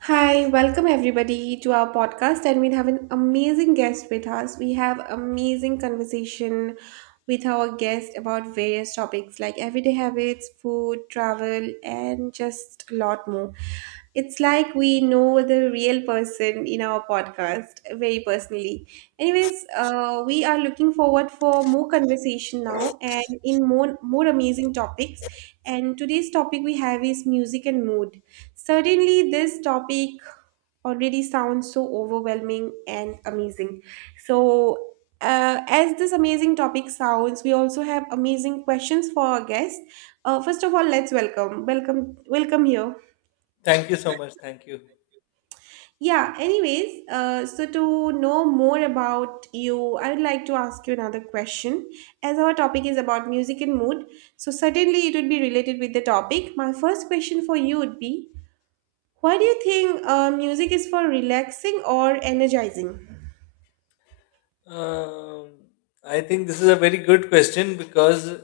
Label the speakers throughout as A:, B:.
A: Hi, welcome everybody to our podcast, and we have an amazing guest with us. We have amazing conversation with our guest about various topics like everyday habits, food, travel, and just a lot more. It's like we know the real person in our podcast very personally. Anyways, we are looking forward for more conversation now and in more amazing topics. And today's topic we have is music and mood. Certainly, this topic already sounds so overwhelming and amazing. So, as this amazing topic sounds, we also have amazing questions for our guests. First of all, let's welcome here.
B: Thank you so much. Thank you.
A: Yeah. Anyways, so to know more about you, I would like to ask you another question. As our topic is about music and mood, so certainly it would be related with the topic. My first question for you would be, why do you think music is for relaxing or energizing?
B: Um, I think this is a very good question because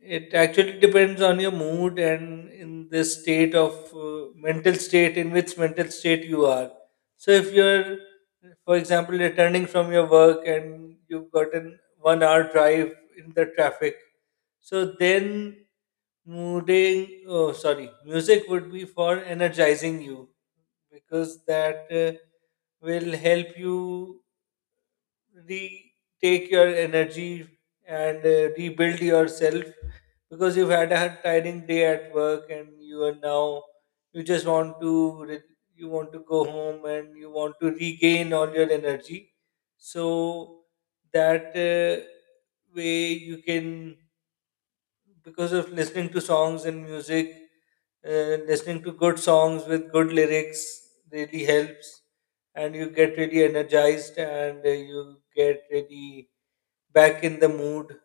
B: it actually depends on your mood and in the state of mental state, in which mental state you are. So, if you're, for example, returning from your work and you've gotten 1 hour drive in the traffic, so then music would be for energizing you because that will help you retake your energy and rebuild yourself because you've had a tiring day at work and you are now you just want to re- you want to go home and you want to regain all your energy so that way you can because of listening to songs and music, listening to good songs with good lyrics really helps and you get really energized, and you get really back in the mood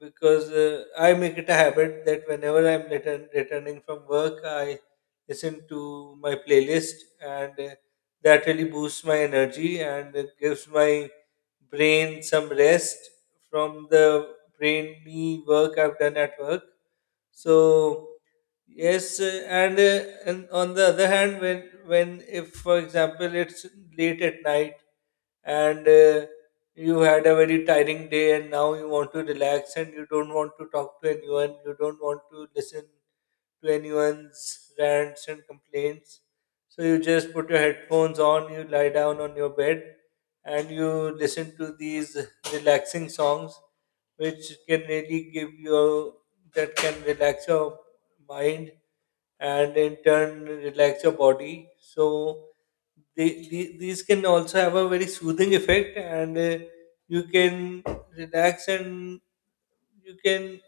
B: because I make it a habit that whenever I'm returning from work, I listen to my playlist, and that really boosts my energy and it gives my brain some rest from the brainy work I've done at work. So yes, and on the other hand, when if for example it's late at night and you had a very tiring day and now you want to relax and you don't want to talk to anyone, you don't want to listen to anyone's rants and complaints, so you just put your headphones on, you lie down on your bed and you listen to these relaxing songs which can really give you, that can relax your mind and in turn relax your body. So these can also have a very soothing effect, and you can relax and you can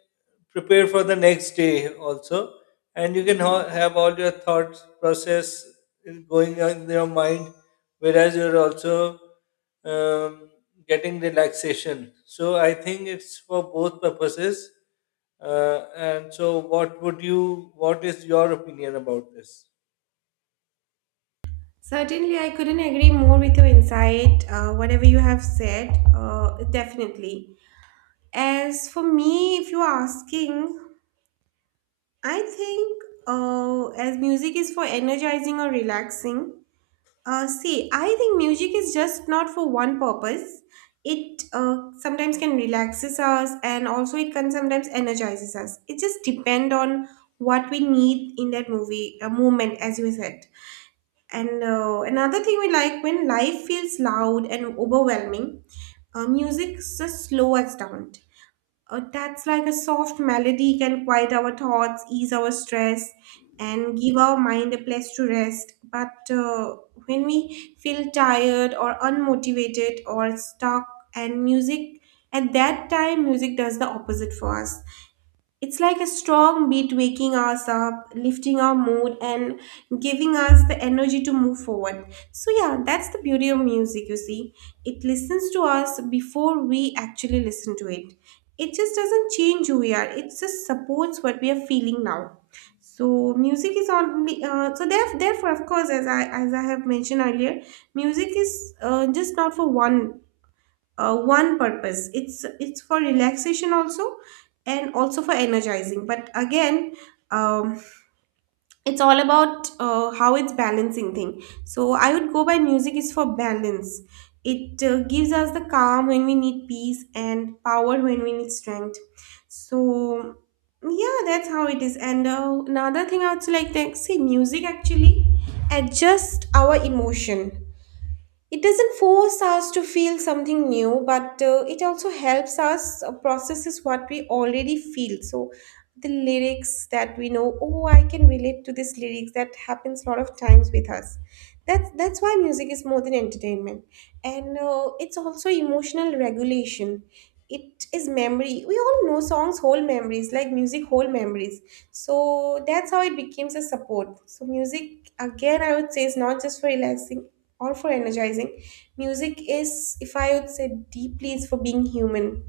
B: prepare for the next day also, and you can have all your thoughts process going on in your mind, whereas you're also um, getting relaxation. So I think it's for both purposes. And so what is your opinion about this?
A: Certainly, I couldn't agree more with your insight, whatever you have said, definitely. As for me, if you're asking, I think as music is for energizing or relaxing, see, I think music is just not for one purpose. It sometimes can relaxes us and also it can sometimes energizes us. It just depend on what we need in that movie moment, as you said. And another thing we like, when life feels loud and overwhelming, music just slows us down. That's like a soft melody can quiet our thoughts, ease our stress, and give our mind a place to rest. But when we feel tired or unmotivated or stuck, and music at that time, music does the opposite for us. It's like a strong beat waking us up, lifting our mood, and giving us the energy to move forward. So, yeah, that's the beauty of music, you see. It listens to us before we actually listen to it. It just doesn't change who we are, it just supports what we are feeling now. So music is only therefore, of course, as I have mentioned earlier, music is just not for one purpose, it's for relaxation also and also for energizing. But again, um, it's all about how it's balancing thing, so I would go by music is for balance. It gives us the calm when we need peace and power when we need strength. So yeah, that's how it is. And another thing I would like to say, music actually adjusts our emotion. It doesn't force us to feel something new, but it also helps us processes what we already feel. So the lyrics that we know, oh, I can relate to this lyrics. That happens a lot of times with us. That's why music is more than entertainment, and it's also emotional regulation. It is memory. We all know songs whole memories, like music whole memories. So that's how it becomes a support. So music again, I would say, is not just for relaxing or for energizing. Music is, if I would say deeply, is for being human,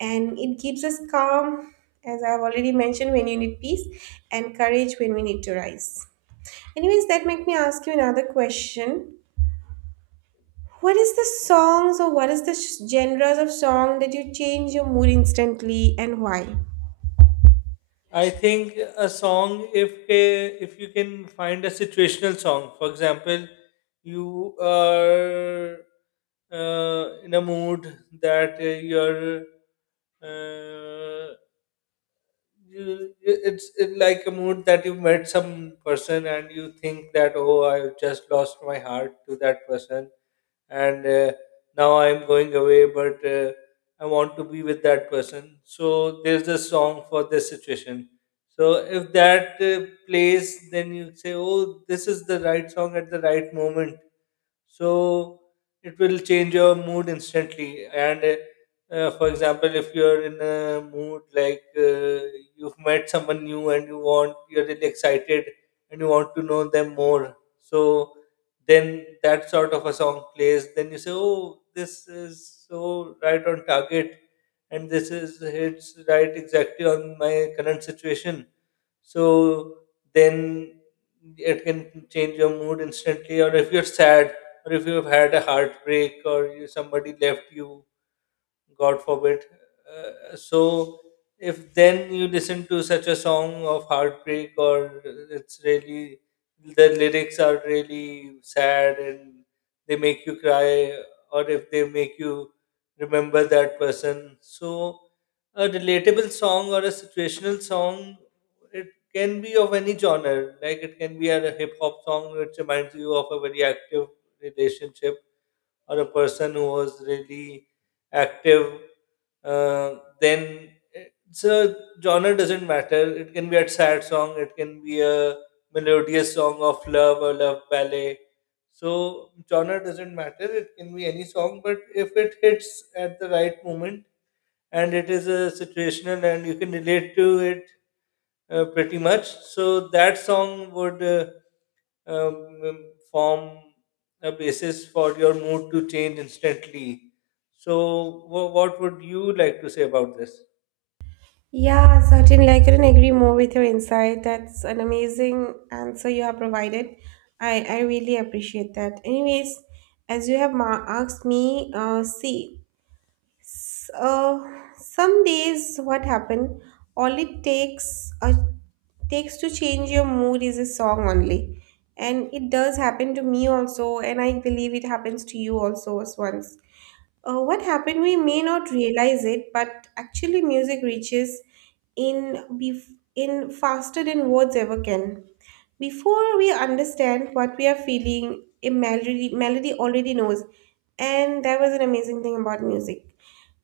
A: and it keeps us calm, as I've already mentioned, when you need peace, and courage when we need to rise. Anyways, that make me ask you another question. What is the songs or what is the genres of song that you change your mood instantly, and why?
B: I think a song, if you can find a situational song, for example, you are in a mood that uh, it's it like a mood that you met some person and you think that, oh, I've just lost my heart to that person, and now I'm going away, but I want to be with that person. So there's a song for this situation. So if that plays, then you say, oh, this is the right song at the right moment, so it will change your mood instantly. And for example, if you're in a mood like, you've met someone new and you're really excited and you want to know them more, so then that sort of a song plays, then you say, oh, this is so right on target and this is hits right exactly on my current situation. So then it can change your mood instantly. Or if you're sad or if you've had a heartbreak or you, somebody left you, god forbid, so if then you listen to such a song of heartbreak, or it's really, the lyrics are really sad and they make you cry, or if they make you remember that person. So a relatable song or a situational song, it can be of any genre. Like it can be a hip hop song which reminds you of a very active relationship or a person who was really active, then it's a genre doesn't matter. It can be a sad song, it can be a melodious song of love or love ballet. So genre doesn't matter. It can be any song, but if it hits at the right moment and it is a situational and you can relate to it pretty much, so that song would. Um, um, Form a basis for your mood to change instantly. So, what would you like to say about this?
A: Yeah, certainly. I couldn't agree more with your insight. That's an amazing answer you have provided. I really appreciate that. Anyways, as you have asked me, see, s- uh, some days what happened, all it takes takes to change your mood is a song only. And it does happen to me also, and I believe it happens to you also as once. What happened, we may not realize it, but actually, music reaches in faster than words ever can. Before we understand what we are feeling, a melody already knows, and that was an amazing thing about music.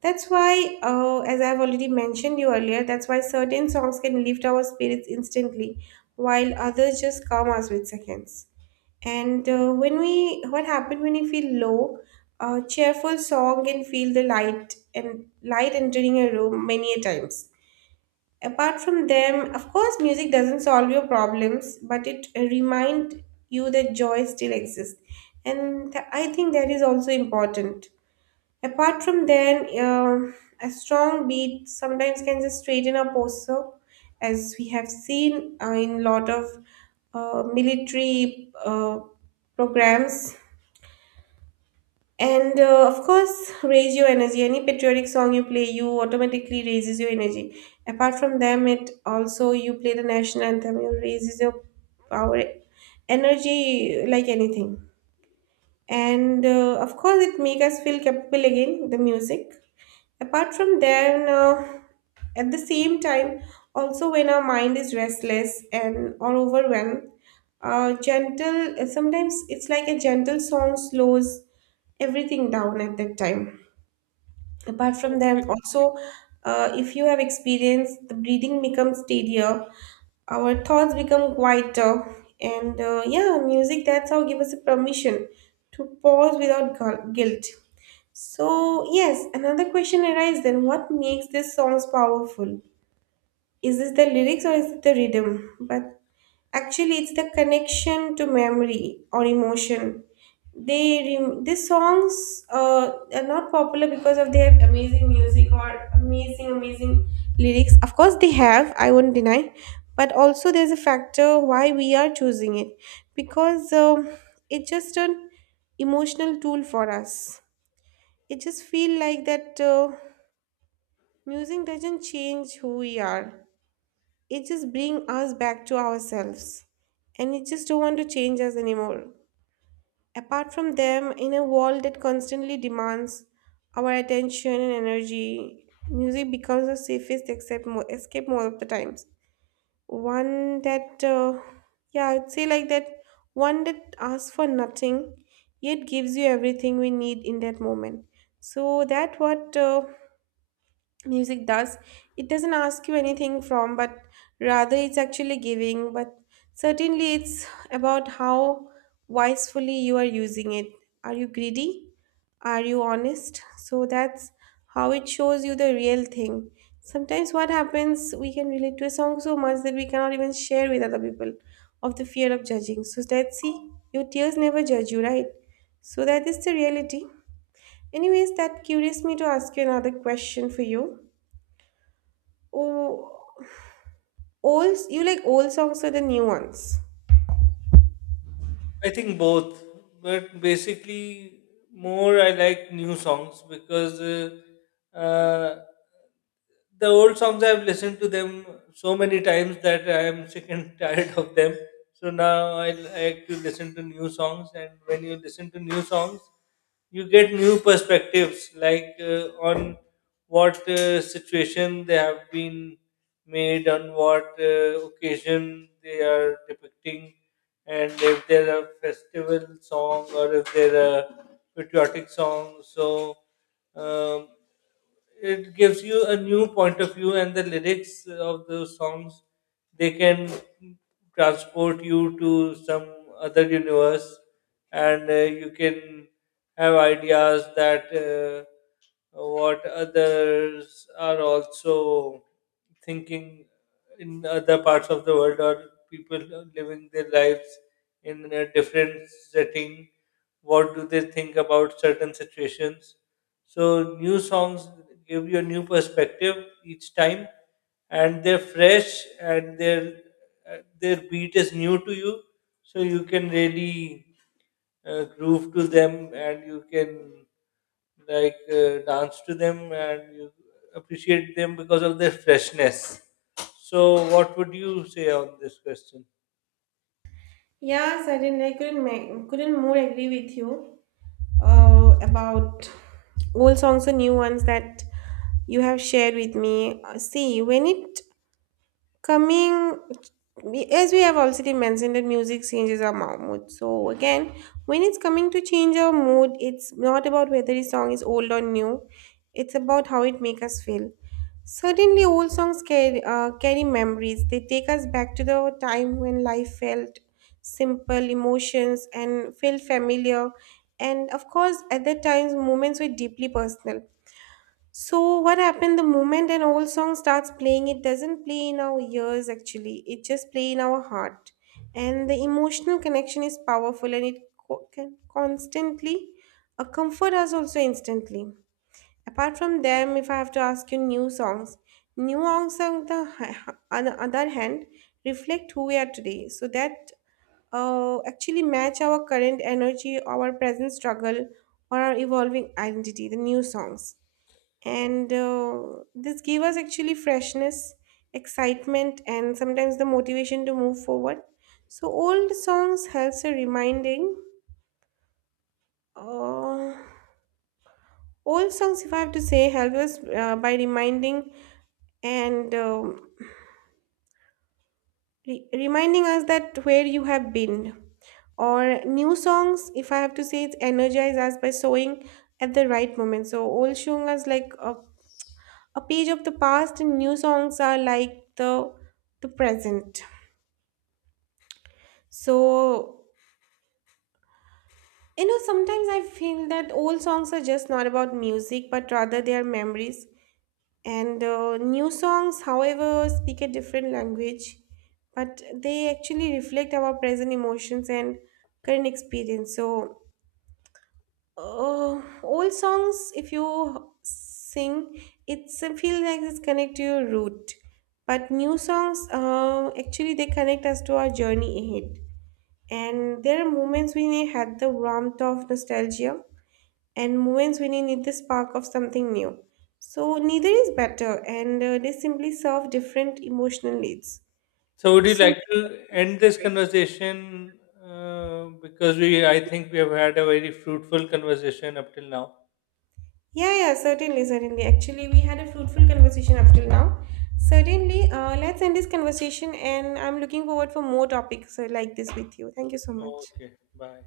A: That's why, as I've already mentioned you earlier, that's why certain songs can lift our spirits instantly, while others just calm us with seconds. And when we, what happened when we feel low? A cheerful song can feel the light and light entering a room many a times. Apart from them, of course, music doesn't solve your problems, but it remind you that joy still exists, and I think that is also important. Apart from then, a strong beat sometimes can just straighten a posture, as we have seen in lot of military programs. And of course, raise your energy. Any patriotic song you play, you automatically raises your energy. Apart from them, it also you play the national anthem, it raises your power, energy like anything. And of course it make us feel capable again, the music. Apart from then, at the same time, also when our mind is restless and or overwhelmed, gentle sometimes it's like a gentle song slows everything down at that time. Apart from them also, if you have experienced, the breathing becomes steadier, our thoughts become quieter. And yeah, music, that's how give us a permission to pause without guilt. So yes, another question arises then, what makes these songs powerful? Is this the lyrics or is it the rhythm? But actually, it's the connection to memory or emotion. These songs are not popular because of their amazing music or amazing lyrics. Of course, they have. I won't deny, but also there's a factor why we are choosing it, because it's just an emotional tool for us. It just feel like that music doesn't change who we are, it just brings us back to ourselves, and it just don't want to change us anymore. Apart from them, in a world that constantly demands our attention and energy, music becomes the safest except mo escape more of the times. One that yeah, I'd say like that, one that asks for nothing, yet gives you everything we need in that moment. So that what music does, it doesn't ask you anything from, but rather it's actually giving. But certainly, it's about how wisely you are using it. Are you greedy, are you honest? So that's how it shows you the real thing. Sometimes what happens, we can relate to a song so much that we cannot even share with other people, of the fear of judging. So let's see, your tears never judge you, right? So that is the reality. Anyways, that curious me to ask you another question for you. Oh, old you like old songs or the new ones?
B: I think both, but basically, more I like new songs because the old songs I've listened to them so many times that I am sick and tired of them. So now I like to listen to new songs, and when you listen to new songs, you get new perspectives, like, on what situation they have been made, on what occasion they are depicting, and if they're a festival song or if they're a patriotic song. So um, it gives you a new point of view, and the lyrics of those songs, they can transport you to some other universe, and you can have ideas that. What others are also thinking in other parts of the world, or people living their lives in a different setting, what do they think about certain situations. So new songs give you a new perspective each time, and they're fresh and their beat is new to you, so you can really groove to them, and you can like dance to them, and you appreciate them because of their freshness. So, what would you say on this question?
A: Yeah, certainly. I couldn't more agree with you. About old songs or new ones that you have shared with me. See, when it coming, as we have already mentioned, that music changes our mood. So, again, when it's coming to change our mood, it's not about whether the song is old or new, it's about how it makes us feel. Certainly, old songs carry, carry memories. They take us back to the time when life felt simple, emotions, and felt familiar. And of course, at that times, moments were deeply personal. So what happened, the moment an old song starts playing, it doesn't play in our ears actually, it just play in our heart. And the emotional connection is powerful, and it can constantly comfort us also instantly. Apart from them, if I have to ask you new songs on the, on the other hand, reflect who we are today. So that actually match our current energy, our present struggle, or our evolving identity, the new songs. And this gave us actually freshness, excitement, and sometimes the motivation to move forward. So old songs helps a reminding, uh, old songs, if I have to say, help us by reminding, and reminding us that where you have been. Or new songs, if I have to say, it's energize us by sewing at the right moment. So old songs like a page of the past, and new songs are like the present. So, you know, sometimes I feel that old songs are just not about music, but rather they are memories. And new songs, however, speak a different language, but they actually reflect our present emotions and current experience. So, old songs, if you sing, it's I feel like it's connect to your root. But new songs, actually, they connect us to our journey ahead. And there are moments when I had the warmth of nostalgia, and moments when I need the spark of something new. So neither is better, and they simply serve different emotional needs.
B: So, would you
A: So
B: like to end this conversation? Because I think we have had a very fruitful conversation up till now.
A: yeah, yeah, certainly, certainly. Actually, we had a fruitful conversation up till now. Certainly, let's end this conversation and I'm looking forward for more topics like this with you. Thank you so much.
B: Okay, bye.